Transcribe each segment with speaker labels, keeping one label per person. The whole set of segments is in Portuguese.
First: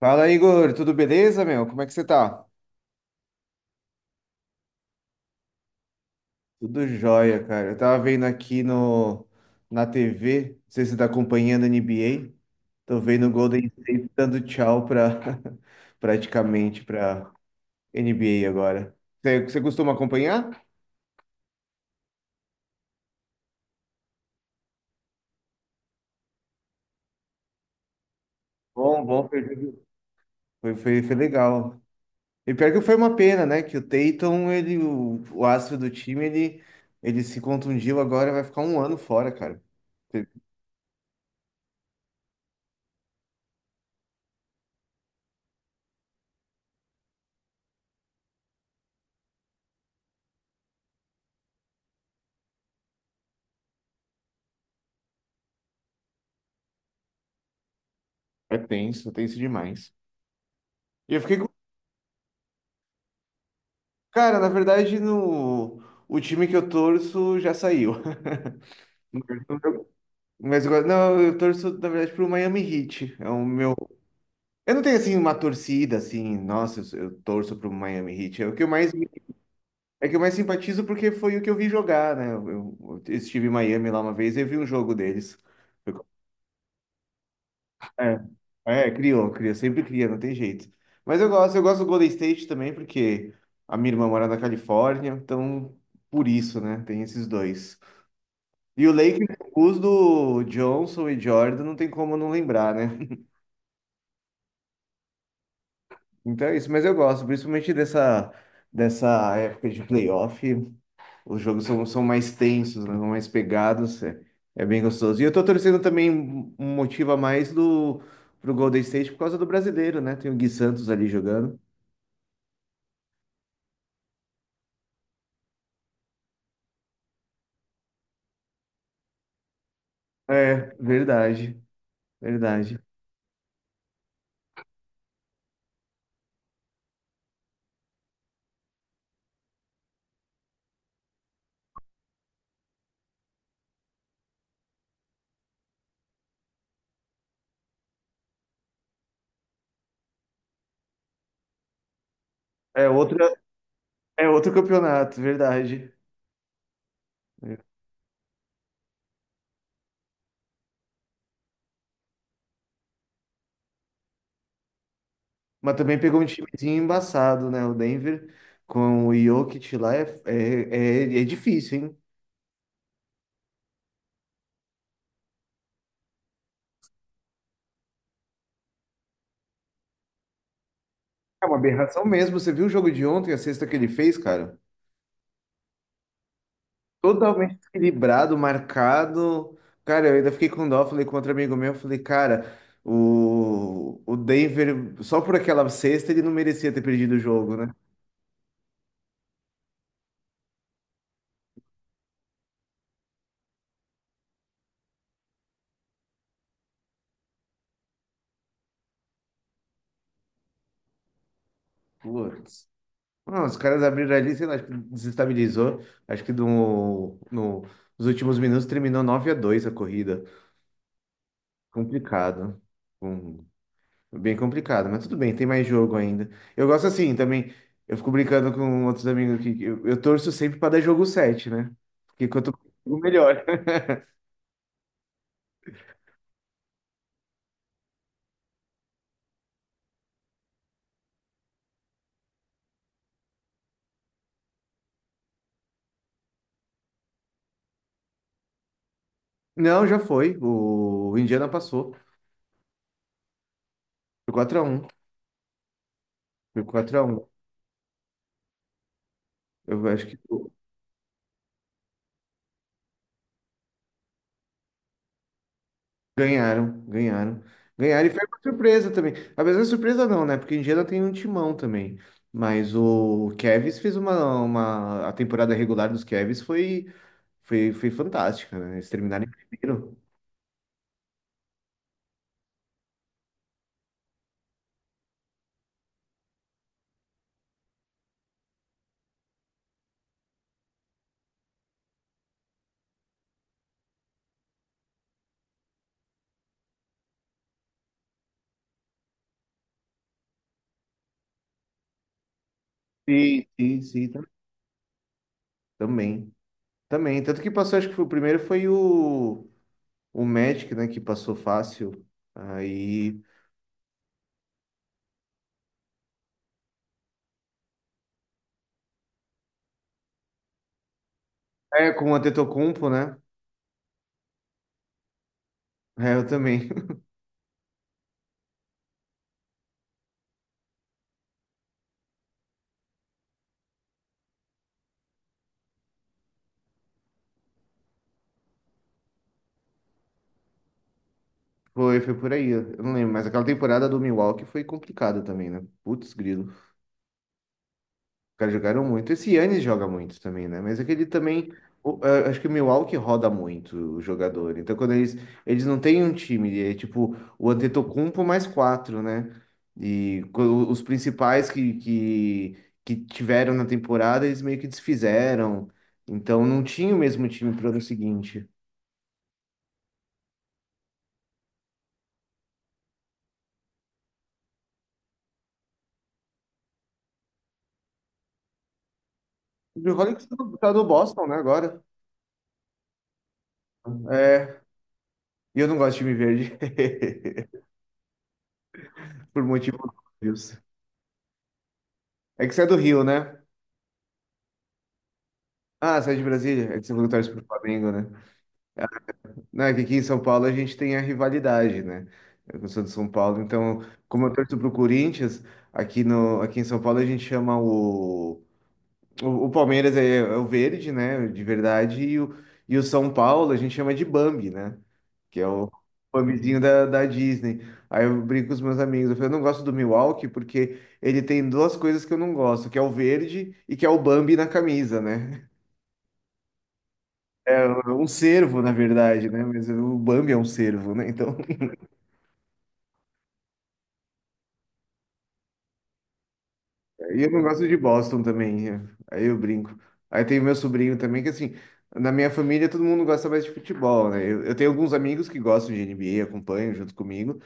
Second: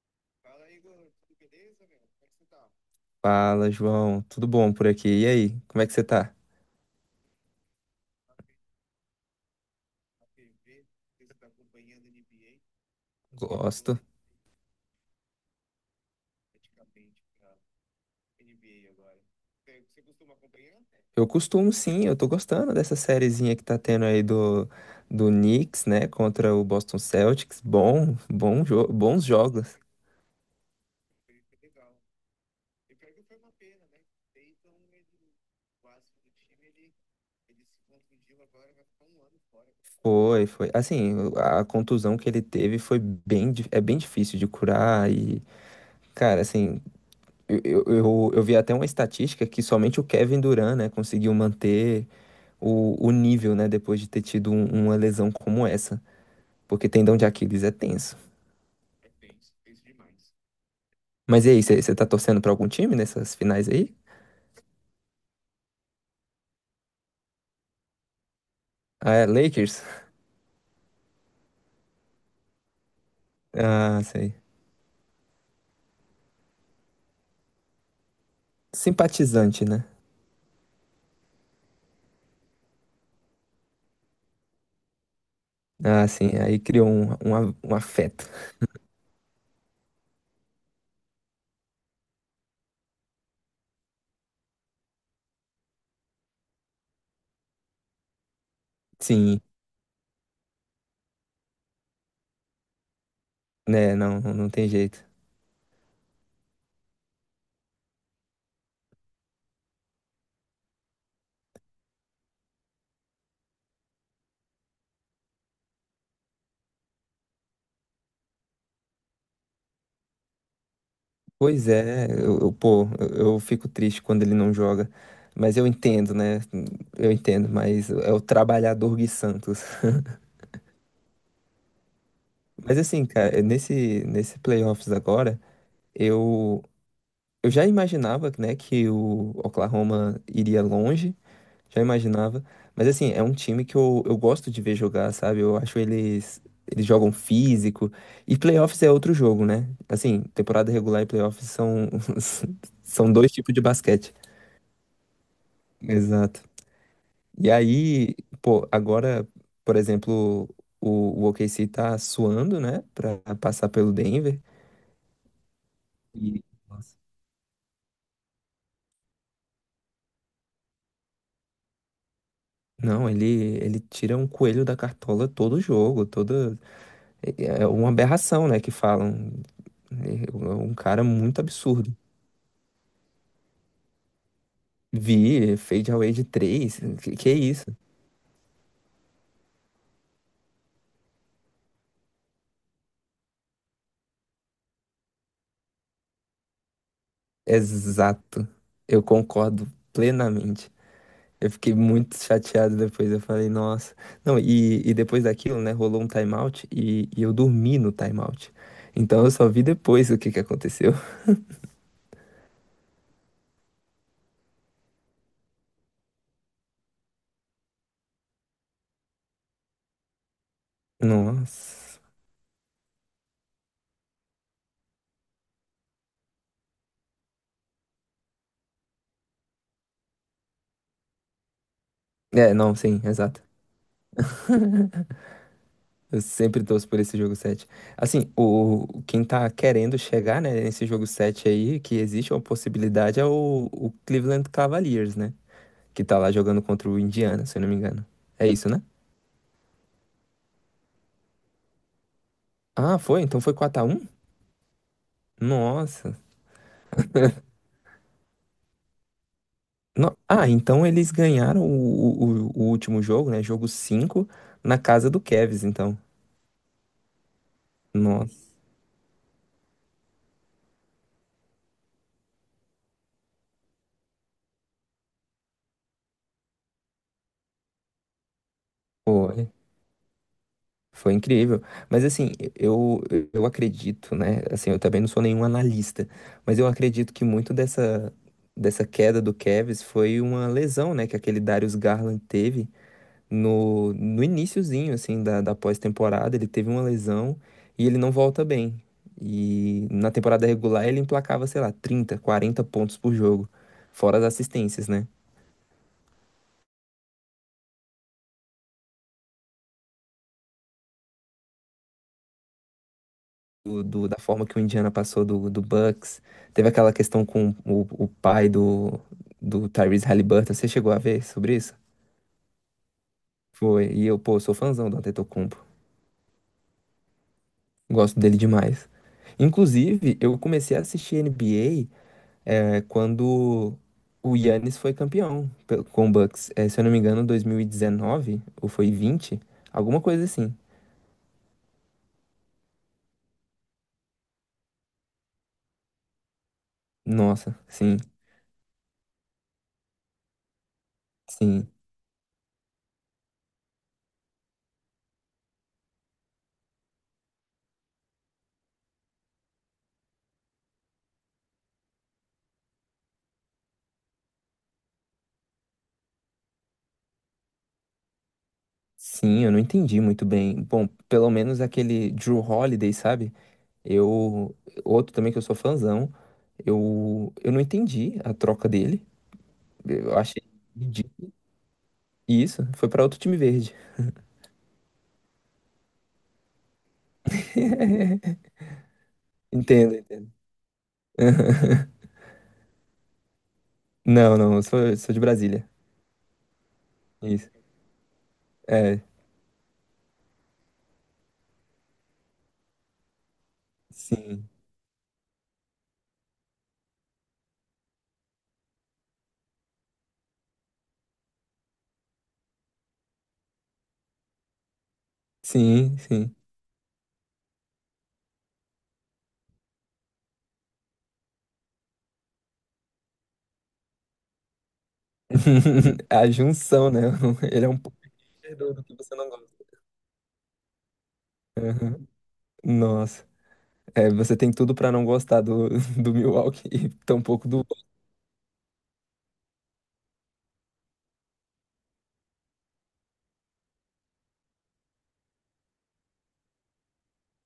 Speaker 1: Fala, Igor, tudo beleza, meu? Como é que você tá?
Speaker 2: Fala, João. Tudo bom por aqui? E aí, como é que você tá?
Speaker 1: Tudo jóia, cara. Eu tava vendo aqui na TV, não sei se você tá acompanhando a NBA. Tô vendo o Golden
Speaker 2: Gosto.
Speaker 1: State dando tchau praticamente pra NBA agora. Você costuma acompanhar?
Speaker 2: Eu costumo sim, eu tô gostando dessa sériezinha que tá tendo aí do Knicks, né, contra o Boston Celtics. Bom, bom jo
Speaker 1: Bom,
Speaker 2: bons
Speaker 1: bom, foi,
Speaker 2: jogos.
Speaker 1: foi, foi foi legal. E pior que foi uma pena, né? Que o Tatum, o astro do time, ele se contundiu agora, vai ficar um ano fora, cara.
Speaker 2: Foi, foi. Assim, a contusão que ele teve foi bem, é bem difícil de curar e, cara, assim, eu vi até uma estatística que somente o Kevin Durant, né, conseguiu manter o nível, né, depois de ter tido uma lesão como essa. Porque tendão de Aquiles é tenso.
Speaker 1: É tenso, tenso demais. E eu fiquei
Speaker 2: Mas
Speaker 1: com.
Speaker 2: e aí, você tá torcendo pra algum time nessas finais aí?
Speaker 1: Cara, na verdade, no... o time que eu torço já saiu.
Speaker 2: Ah, é Lakers?
Speaker 1: Mas agora, não, eu torço, na verdade, pro Miami Heat. É o meu.
Speaker 2: Ah, sei.
Speaker 1: Eu não tenho assim uma torcida assim, nossa, eu torço pro Miami Heat. É o que eu mais
Speaker 2: Simpatizante, né?
Speaker 1: É o que eu mais simpatizo porque foi o que eu vi jogar, né? Eu estive em Miami lá uma vez e eu vi um jogo deles. Eu-
Speaker 2: Ah, sim, aí criou um
Speaker 1: É,
Speaker 2: afeto.
Speaker 1: é, criou, cria, sempre cria, não tem jeito. Mas eu gosto do Golden State também porque a minha irmã mora na Califórnia, então por isso, né? Tem esses dois. E o Lakers,
Speaker 2: Sim,
Speaker 1: os do Johnson e Jordan, não tem como não lembrar, né?
Speaker 2: né, não, não tem jeito.
Speaker 1: Então é isso, mas eu gosto, principalmente dessa época de playoff. Os jogos são mais tensos, né? São mais pegados, é bem gostoso. E eu tô torcendo também um motivo a mais pro Golden State por causa do brasileiro, né? Tem o Gui Santos ali jogando.
Speaker 2: Pois é, pô, eu fico triste quando ele não joga. Mas eu entendo, né? Eu entendo, mas é o trabalhador Gui Santos.
Speaker 1: É, verdade,
Speaker 2: Mas
Speaker 1: verdade.
Speaker 2: assim, cara, nesse playoffs agora, eu, eu já imaginava, né, que o Oklahoma iria longe, já imaginava. Mas assim, é um time que eu gosto de ver jogar, sabe? Eu acho eles jogam físico. E playoffs é outro jogo, né? Assim, temporada regular e playoffs são,
Speaker 1: É
Speaker 2: são dois
Speaker 1: outra,
Speaker 2: tipos de basquete.
Speaker 1: é outro campeonato, verdade.
Speaker 2: Exato. E aí, pô, agora, por exemplo, o OKC tá suando, né, pra passar pelo Denver.
Speaker 1: Mas também pegou um
Speaker 2: E,
Speaker 1: timezinho
Speaker 2: nossa,
Speaker 1: embaçado, né? O Denver com o Jokic lá é difícil, hein?
Speaker 2: não, ele tira um coelho da cartola todo jogo, toda. É uma aberração, né? Que falam. É um cara muito
Speaker 1: É uma
Speaker 2: absurdo.
Speaker 1: aberração mesmo. Você viu o jogo de ontem, a sexta que ele fez, cara?
Speaker 2: Vi Fade Away de 3. Que é
Speaker 1: Totalmente
Speaker 2: isso?
Speaker 1: equilibrado, marcado. Cara, eu ainda fiquei com dó, falei com outro amigo meu, falei, cara, o Denver, só por aquela sexta, ele não merecia ter perdido o jogo, né?
Speaker 2: Exato. Eu concordo plenamente. Eu fiquei muito chateado depois. Eu falei, nossa. Não, e, depois daquilo, né? Rolou um timeout e eu dormi no timeout. Então eu só vi depois o que que aconteceu.
Speaker 1: Putz. Não, os caras abriram ali, sei lá, acho que desestabilizou. Acho que nos últimos minutos terminou 9 a 2 a corrida.
Speaker 2: Nossa.
Speaker 1: Complicado. Hum, bem complicado, mas tudo bem, tem mais jogo ainda. Eu gosto assim também. Eu fico brincando com outros amigos aqui. Que eu torço sempre para dar jogo sete, né? Porque
Speaker 2: É,
Speaker 1: quanto
Speaker 2: não,
Speaker 1: o
Speaker 2: sim, exato.
Speaker 1: melhor.
Speaker 2: Eu sempre torço por esse jogo 7. Assim, quem tá querendo chegar, né, nesse jogo 7 aí, que existe uma possibilidade, é o Cleveland Cavaliers, né? Que tá lá jogando contra o Indiana, se eu não me engano. É isso, né?
Speaker 1: Não, já foi. O Indiana passou.
Speaker 2: Ah, foi? Então foi 4-1.
Speaker 1: Foi 4-1.
Speaker 2: Nossa.
Speaker 1: Foi 4-1. Eu acho que
Speaker 2: Ah, então eles ganharam o último jogo, né? Jogo 5 na casa do Cavs, então.
Speaker 1: ganharam, ganharam. Ganharam e foi
Speaker 2: Nossa.
Speaker 1: uma surpresa também. Apesar de surpresa não, né? Porque o Indiana tem um timão também. Mas o Cavs fez A temporada regular dos Cavs foi fantástica, né? Eles terminaram em
Speaker 2: Pô,
Speaker 1: primeiro.
Speaker 2: foi incrível. Mas assim, eu acredito, né? Assim, eu também não sou nenhum analista, mas eu acredito que muito dessa queda do Cavs foi uma lesão, né? Que aquele Darius Garland teve no iniciozinho, assim, da pós-temporada. Ele teve uma lesão e ele não volta bem. E na temporada regular ele emplacava, sei lá, 30, 40 pontos por
Speaker 1: Sim,
Speaker 2: jogo,
Speaker 1: sim, sim,
Speaker 2: fora as assistências, né?
Speaker 1: também. Também. Tanto que passou, acho que foi o primeiro, foi o Magic, né? Que passou fácil. Aí.
Speaker 2: Da forma que o Indiana passou do Bucks. Teve aquela questão com o pai do Tyrese Halliburton. Você chegou a ver sobre isso?
Speaker 1: É, com o Antetokounmpo, né?
Speaker 2: Foi. E eu, pô, sou fãzão do Antetokounmpo.
Speaker 1: É, eu também.
Speaker 2: Gosto dele demais. Inclusive, eu comecei a assistir NBA é, quando o Giannis foi campeão com o Bucks. É, se eu não me engano, 2019 ou foi 20, alguma coisa assim.
Speaker 1: Foi por aí. Eu não lembro. Mas aquela temporada do Milwaukee foi complicada também, né? Putz, grilo.
Speaker 2: Nossa, sim,
Speaker 1: Caras jogaram muito. Esse Yannis joga muito também, né? Mas aquele também.
Speaker 2: sim,
Speaker 1: Acho que o Milwaukee roda muito o jogador. Então, quando eles. Eles não têm um time, é tipo o Antetokounmpo mais quatro, né? E os principais que tiveram na temporada, eles meio que desfizeram. Então, não tinha o mesmo time pro ano seguinte.
Speaker 2: sim, eu não entendi muito bem. Bom, pelo menos aquele Drew Holiday, sabe? Eu, outro também que eu sou fãzão, eu não entendi a troca dele.
Speaker 1: O Bill
Speaker 2: Eu
Speaker 1: tá
Speaker 2: achei
Speaker 1: do tá do Boston,
Speaker 2: ridículo.
Speaker 1: né, agora.
Speaker 2: E isso, foi pra outro time verde.
Speaker 1: É. E eu não gosto de time verde. Por motivos
Speaker 2: Entendo, entendo.
Speaker 1: óbvios. É que você é do Rio, né?
Speaker 2: Não, não, eu sou de Brasília.
Speaker 1: Ah, você é de Brasília? É que você falou que torce pro
Speaker 2: Isso.
Speaker 1: Flamengo, né? Não, é que aqui em São Paulo a gente tem a rivalidade, né? Eu sou de São Paulo, então, como eu
Speaker 2: Sim,
Speaker 1: torço pro Corinthians, aqui, no, aqui em São Paulo a gente chama o. O Palmeiras é o verde, né? De verdade, e o São Paulo a gente chama de Bambi, né? Que é o
Speaker 2: sim, sim.
Speaker 1: Bambizinho da Disney. Aí eu brinco com os meus amigos, eu falo, eu não gosto do Milwaukee porque ele tem duas coisas que eu não gosto, que é o verde e que é o Bambi na camisa, né?
Speaker 2: A junção, né?
Speaker 1: É
Speaker 2: Ele
Speaker 1: é
Speaker 2: é um pouco
Speaker 1: um cervo, na
Speaker 2: perdedor do que você
Speaker 1: verdade,
Speaker 2: não
Speaker 1: né?
Speaker 2: gosta.
Speaker 1: Mas o Bambi é um cervo, né? Então.
Speaker 2: Aham. Nossa, é, você tem tudo pra não gostar do Milwaukee e
Speaker 1: E eu não
Speaker 2: tampouco do.
Speaker 1: gosto de Boston também. É. Aí eu brinco. Aí tem o meu sobrinho também, que assim, na minha família todo mundo gosta mais de futebol, né? Eu tenho alguns amigos que gostam de NBA, acompanham junto comigo.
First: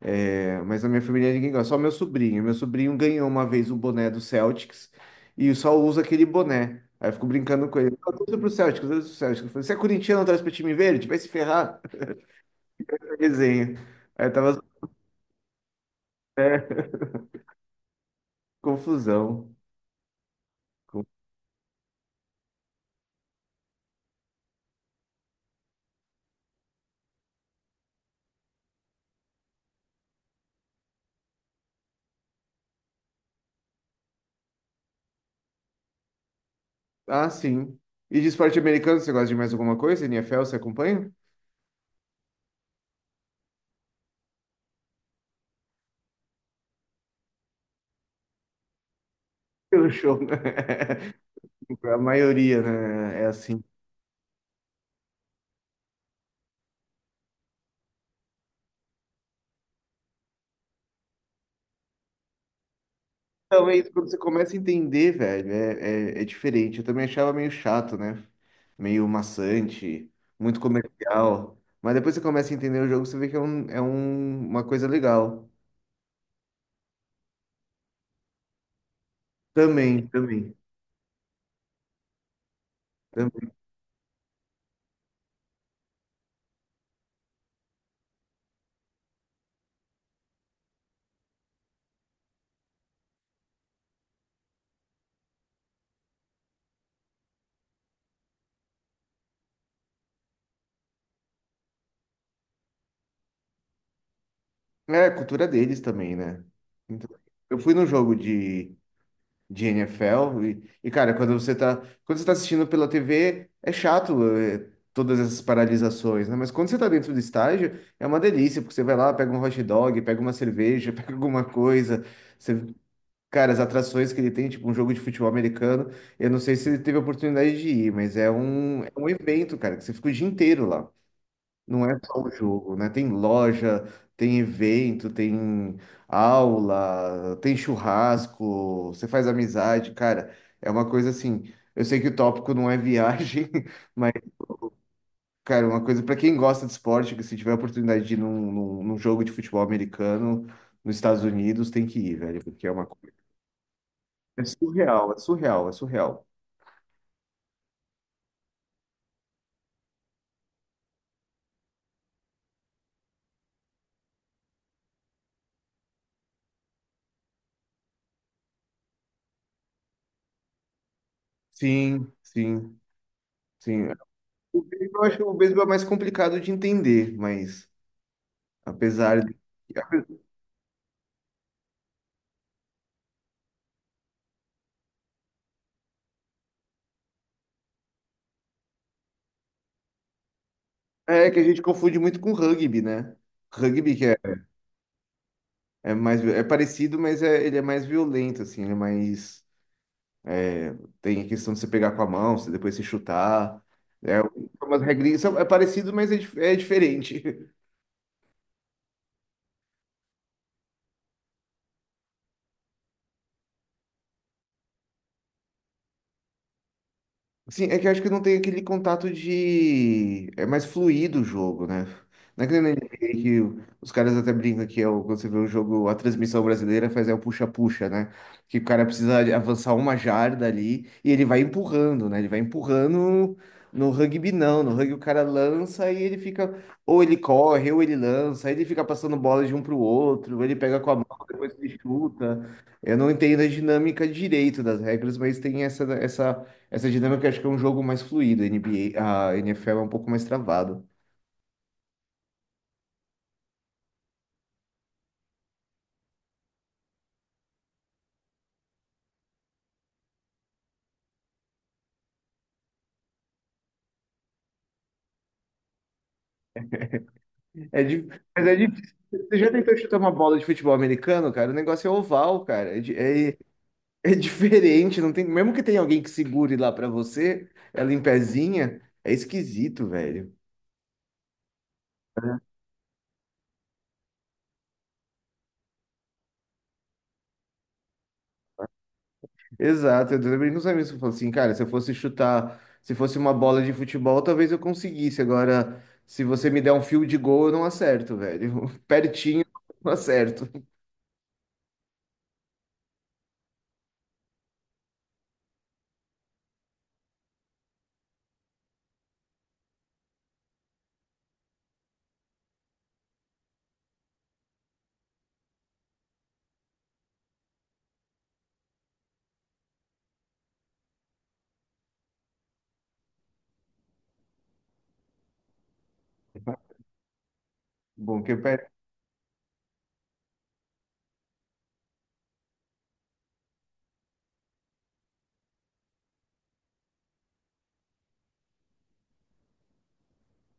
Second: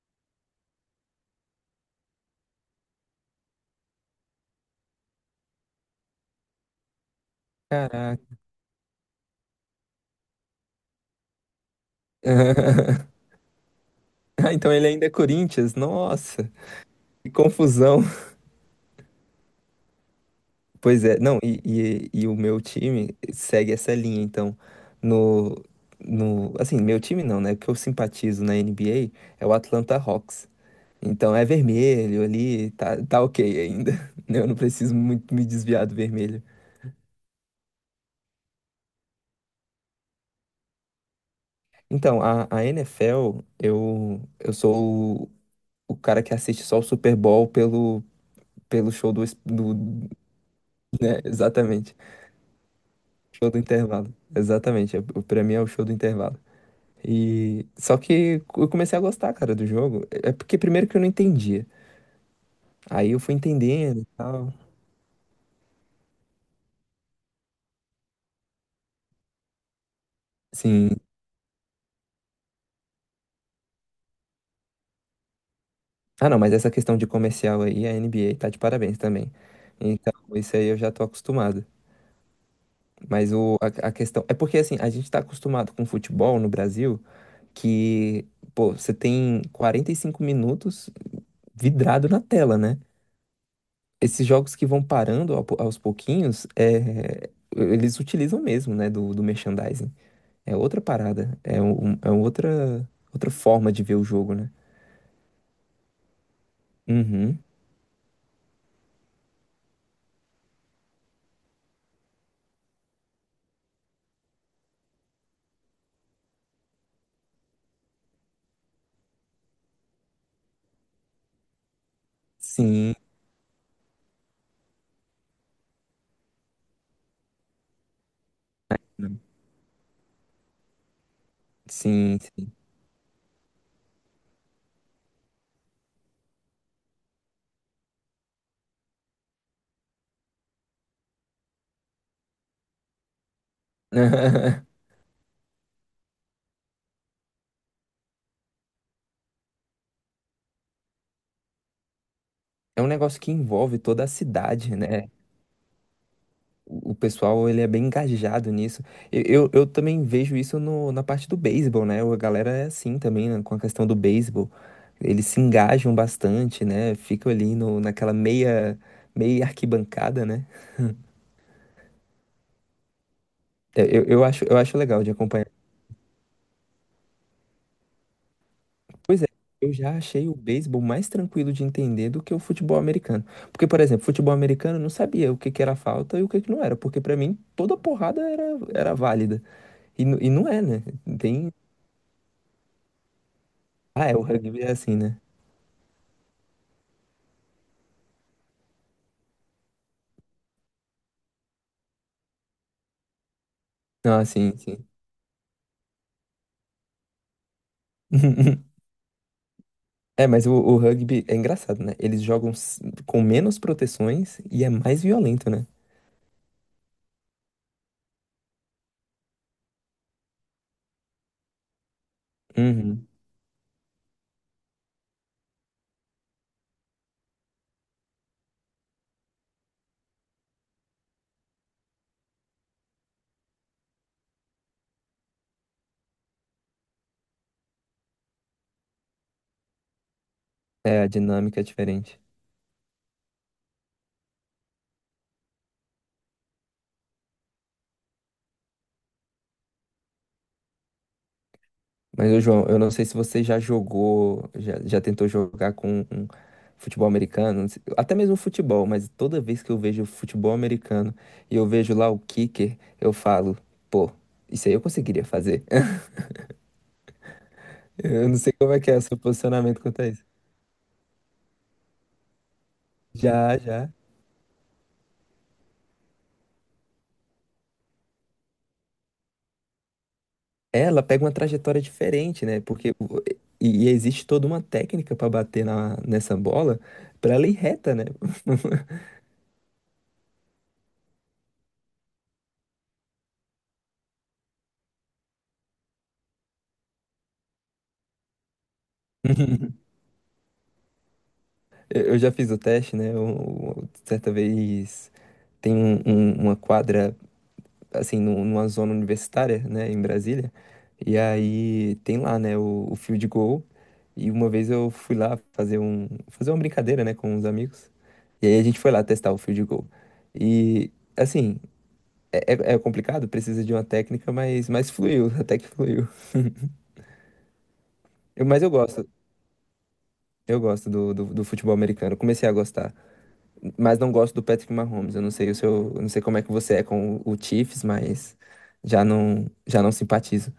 Speaker 1: É, mas na minha família ninguém gosta, só meu sobrinho. Meu sobrinho ganhou uma vez o boné do Celtics e só usa aquele boné. Aí eu fico brincando com ele. Eu torço
Speaker 2: Caraca.
Speaker 1: pro Celtics, eu torço pro Celtics. Eu falei, você é corintiano, traz pra time verde? Vai se ferrar. Resenha. Aí
Speaker 2: Ah,
Speaker 1: tava
Speaker 2: então ele ainda é Corinthians? Nossa, que confusão.
Speaker 1: confusão.
Speaker 2: Pois é, não, e, e o meu time segue essa linha, então, no, no, assim, meu time não, né, o que eu simpatizo na NBA é o Atlanta Hawks, então é vermelho ali, tá, tá ok ainda, né, eu não preciso muito me desviar do vermelho.
Speaker 1: Ah, sim. E de esporte americano, você gosta de mais alguma coisa? NFL, você acompanha?
Speaker 2: Então, a NFL, eu sou o cara que assiste só o Super Bowl pelo show do,
Speaker 1: Pelo show, né?
Speaker 2: né, exatamente,
Speaker 1: A maioria, né? É
Speaker 2: show do
Speaker 1: assim.
Speaker 2: intervalo, exatamente, é, pra mim é o show do intervalo. E só que eu comecei a gostar, cara, do jogo. É porque primeiro que eu não entendia. Aí eu fui
Speaker 1: Então, é isso,
Speaker 2: entendendo e
Speaker 1: quando você
Speaker 2: tal.
Speaker 1: começa a entender, velho, é diferente. Eu também achava meio chato, né? Meio maçante, muito
Speaker 2: Sim.
Speaker 1: comercial. Mas depois você começa a entender o jogo, você vê que é uma coisa legal.
Speaker 2: Ah, não, mas essa questão de comercial aí, a NBA tá de parabéns também.
Speaker 1: Também,
Speaker 2: Então,
Speaker 1: também,
Speaker 2: isso aí eu já tô acostumado. Mas
Speaker 1: também.
Speaker 2: a questão. É porque assim, a gente tá acostumado com futebol no Brasil que, pô, você tem 45 minutos vidrado na tela, né? Esses jogos que vão parando aos pouquinhos, é, eles utilizam mesmo, né, do merchandising. É outra parada. É, é outra forma de ver o jogo, né?
Speaker 1: É, a cultura deles também, né? Então,
Speaker 2: Uhum.
Speaker 1: eu fui no jogo de NFL. Cara, quando você tá assistindo pela TV, é chato, todas essas paralisações, né? Mas quando você tá dentro do estádio, é uma delícia, porque você vai lá, pega um hot dog, pega uma cerveja, pega alguma coisa. Você,
Speaker 2: Sim.
Speaker 1: cara, as atrações que ele tem, tipo um jogo de futebol americano, eu não sei se ele teve a oportunidade de ir, mas é um evento, cara, que você fica o dia inteiro lá. Não é
Speaker 2: Sim,
Speaker 1: só o
Speaker 2: sim.
Speaker 1: jogo, né? Tem loja, tem evento, tem aula, tem churrasco, você faz amizade, cara. É uma coisa assim. Eu sei que o tópico não é viagem, mas, cara, uma coisa para quem gosta de esporte, que se tiver a oportunidade de ir num jogo de futebol americano nos Estados Unidos, tem que ir, velho, porque é
Speaker 2: É
Speaker 1: uma
Speaker 2: um
Speaker 1: coisa.
Speaker 2: negócio que envolve toda a
Speaker 1: É
Speaker 2: cidade, né?
Speaker 1: surreal, é surreal, é surreal.
Speaker 2: O pessoal, ele é bem engajado nisso. Eu também vejo isso no, na parte do beisebol, né? A galera é assim também, né? Com a questão do beisebol. Eles se engajam bastante, né? Ficam ali no, naquela meia arquibancada, né?
Speaker 1: Sim, sim,
Speaker 2: É,
Speaker 1: sim.
Speaker 2: Eu, eu acho, eu
Speaker 1: O
Speaker 2: acho legal
Speaker 1: beisebol, eu
Speaker 2: de
Speaker 1: acho que o
Speaker 2: acompanhar.
Speaker 1: beisebol é mais complicado de entender, mas
Speaker 2: Pois
Speaker 1: apesar
Speaker 2: é,
Speaker 1: de.
Speaker 2: eu já achei o beisebol mais tranquilo de entender do que o futebol americano. Porque, por exemplo, futebol americano eu não sabia o que que era falta e o que que não era. Porque pra mim toda porrada era, válida. E, e não é, né?
Speaker 1: É que a
Speaker 2: Tem.
Speaker 1: gente confunde muito com rugby, né? Rugby que
Speaker 2: Ah, é, o rugby é assim, né?
Speaker 1: é parecido, mas ele é mais violento, assim, ele é mais é, tem a questão de você pegar com a mão, você depois se chutar.
Speaker 2: Não,
Speaker 1: É
Speaker 2: assim, sim,
Speaker 1: umas
Speaker 2: sim.
Speaker 1: regrinhas, é parecido, mas é diferente.
Speaker 2: É, mas o rugby é engraçado, né? Eles jogam com menos proteções e é mais violento, né?
Speaker 1: Sim, é que eu acho que não tem aquele contato de. É mais fluido o jogo, né? Não é que nem na
Speaker 2: Uhum.
Speaker 1: NBA que os caras até brincam que é o, quando você vê o jogo, a transmissão brasileira faz é o puxa-puxa, né? Que o cara precisa avançar uma jarda ali e ele vai empurrando, né? Ele vai empurrando no rugby, não. No rugby o cara lança e ele fica. Ou ele corre, ou ele lança, aí ele fica passando bola de um pro outro, ou ele pega com a
Speaker 2: É,
Speaker 1: mão,
Speaker 2: a
Speaker 1: depois
Speaker 2: dinâmica é
Speaker 1: ele
Speaker 2: diferente.
Speaker 1: chuta. Eu não entendo a dinâmica direito das regras, mas tem essa dinâmica acho que é um jogo mais fluido, a NBA, a NFL é um pouco mais travado.
Speaker 2: Mas, ô João, eu não sei se você já jogou, já tentou jogar com um futebol americano, não sei- até mesmo futebol, mas toda vez que eu vejo futebol americano e eu vejo lá o kicker, eu falo, pô, isso aí eu conseguiria fazer.
Speaker 1: É di-
Speaker 2: Eu não
Speaker 1: Mas
Speaker 2: sei
Speaker 1: é
Speaker 2: como é que
Speaker 1: difícil.
Speaker 2: é o seu
Speaker 1: Você já tentou
Speaker 2: posicionamento
Speaker 1: chutar
Speaker 2: quanto a
Speaker 1: uma
Speaker 2: isso.
Speaker 1: bola de futebol americano, cara? O negócio é oval, cara. É, di- é-
Speaker 2: Já, já.
Speaker 1: é diferente, não tem. Mesmo que tenha alguém que segure lá pra você, ela em pezinha, é esquisito, velho.
Speaker 2: Ela pega uma trajetória diferente, né? Porque e existe toda uma técnica pra bater nessa bola pra ela ir reta, né?
Speaker 1: Exato, eu também não amigos se eu falo assim, cara, se eu fosse chutar, se fosse uma bola de futebol, talvez eu conseguisse. Agora, se você me der um fio de gol, eu não acerto, velho. Pertinho, eu não acerto.
Speaker 2: Eu já fiz o teste, né? Eu, certa vez. Tem uma quadra, assim, numa zona universitária, né, em Brasília. E aí tem lá, né, o field goal. E uma vez eu fui lá fazer fazer uma brincadeira, né, com os amigos. E aí a gente foi lá testar o field goal. E, assim, é complicado, precisa de uma técnica, mas fluiu, até que fluiu.
Speaker 1: Bom, que eu.
Speaker 2: Mas eu gosto do futebol americano. Comecei a gostar. Mas não gosto do Patrick Mahomes. Eu não sei o seu, eu não sei como é que você é com o Chiefs, mas já não simpatizo.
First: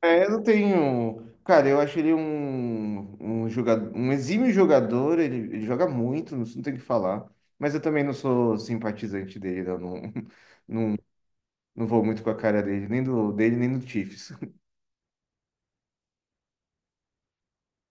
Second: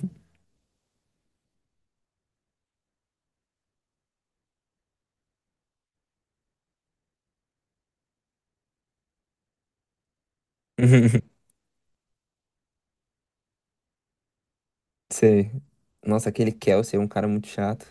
Speaker 1: É, eu não tenho. Cara, eu acho ele um, um exímio jogador, ele joga muito, não tem o que falar. Mas eu também não sou simpatizante dele, eu não, não, não vou muito com a cara dele, nem do Chiefs.
Speaker 2: Sei. Nossa, aquele Kelsey é um cara muito chato,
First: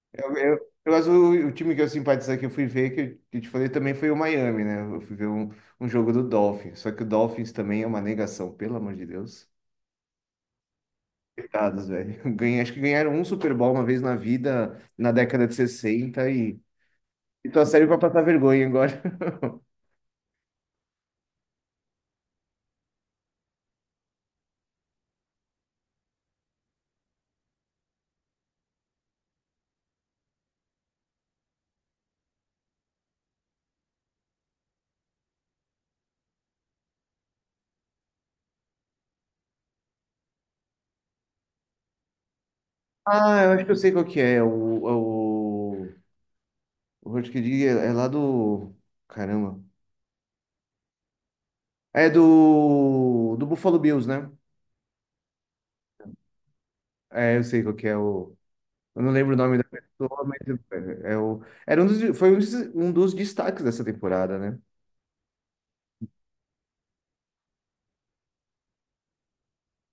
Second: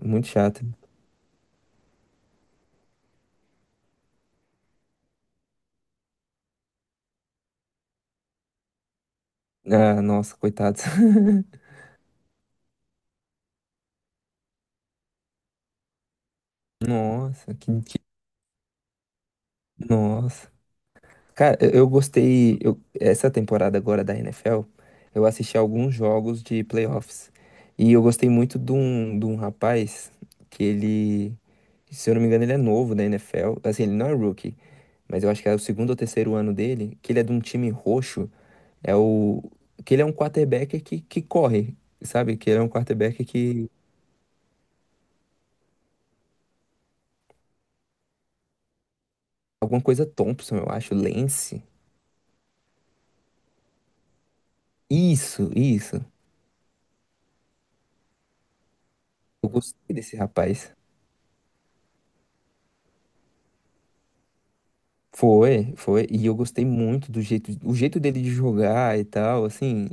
Speaker 2: muito chato.
Speaker 1: Mas o time que eu simpatizei que eu fui ver, que eu te falei também, foi o Miami, né? Eu fui ver um jogo do Dolphins. Só que o Dolphins também é uma negação, pelo amor de Deus.
Speaker 2: Ah, nossa, coitado.
Speaker 1: Coitados, velho. Ganhei, acho que ganharam um Super Bowl uma vez na vida, na década de 60 e.
Speaker 2: Nossa,
Speaker 1: Então serve vai passar vergonha agora.
Speaker 2: nossa. Cara, eu gostei. Essa temporada agora da NFL, eu assisti alguns jogos de playoffs. E eu gostei muito de um rapaz que ele, se eu não me engano, ele é novo da NFL. Assim, ele não é rookie. Mas eu acho que é o segundo ou terceiro ano dele, que ele é de um time roxo, é o que ele é um quarterback que corre, sabe? Que ele é um quarterback
Speaker 1: Ah, eu acho
Speaker 2: que
Speaker 1: que eu sei qual que é. É o Hurt Kid é lá do. Caramba.
Speaker 2: alguma coisa Thompson, eu acho, Lance.
Speaker 1: É do. Do Buffalo Bills, né?
Speaker 2: Isso, isso.
Speaker 1: É, eu sei qual que é o. Eu não lembro o
Speaker 2: Eu
Speaker 1: nome da
Speaker 2: gostei desse
Speaker 1: pessoa, mas
Speaker 2: rapaz.
Speaker 1: é o. Era um dos, foi um dos destaques dessa temporada, né?
Speaker 2: Foi, foi, e eu gostei muito o jeito dele de jogar e tal, assim,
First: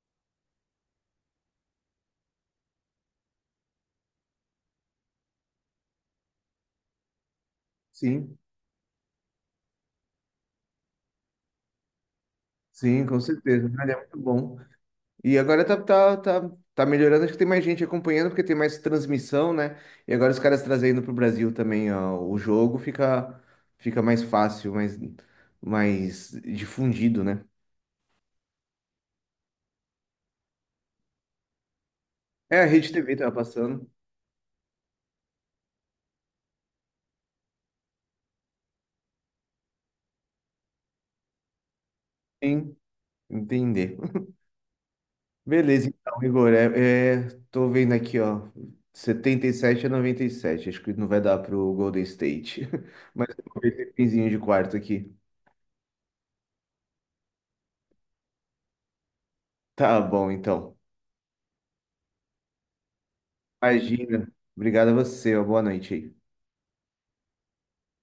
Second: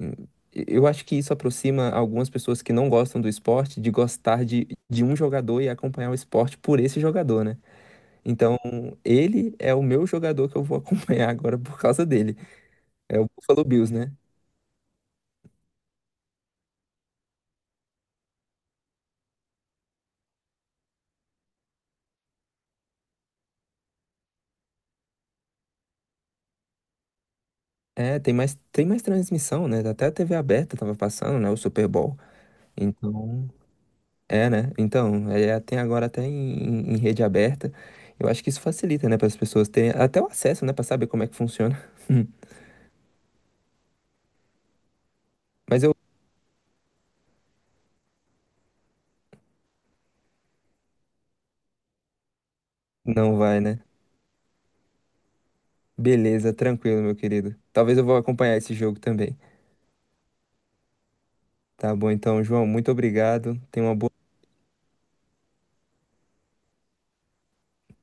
Speaker 2: eu acho que isso aproxima algumas pessoas que não gostam do esporte de gostar de um jogador e acompanhar o esporte por esse jogador, né?
Speaker 1: Sim,
Speaker 2: Então, ele é o meu jogador que eu vou acompanhar agora por causa dele.
Speaker 1: sim,
Speaker 2: É
Speaker 1: com
Speaker 2: o Buffalo
Speaker 1: certeza. Ele
Speaker 2: Bills,
Speaker 1: é
Speaker 2: né?
Speaker 1: muito bom. E agora tá melhorando, acho que tem mais gente acompanhando, porque tem mais transmissão, né? E agora os caras trazendo pro Brasil também, ó, o jogo fica, mais fácil, mais difundido, né?
Speaker 2: É, tem mais transmissão, né? Até a TV aberta tava passando, né? O Super Bowl.
Speaker 1: É, a Rede TV tava
Speaker 2: Então,
Speaker 1: passando.
Speaker 2: é, né? Então, é, tem agora até em, rede aberta. Eu acho que isso facilita, né? Para as pessoas terem até o acesso, né? Para saber como é que funciona.
Speaker 1: Sim, entender.
Speaker 2: Mas
Speaker 1: Beleza,
Speaker 2: eu.
Speaker 1: então, Igor, tô vendo aqui, ó, 77-97, acho que não vai dar pro Golden State, mas
Speaker 2: Não
Speaker 1: eu vou
Speaker 2: vai,
Speaker 1: ver
Speaker 2: né?
Speaker 1: esse pinzinho de quarto aqui.
Speaker 2: Beleza, tranquilo, meu querido. Talvez eu vou acompanhar esse jogo também.
Speaker 1: Tá bom, então.
Speaker 2: Tá bom, então, João, muito obrigado. Tenha uma boa.
Speaker 1: Imagina. Obrigado a você, ó, boa noite aí.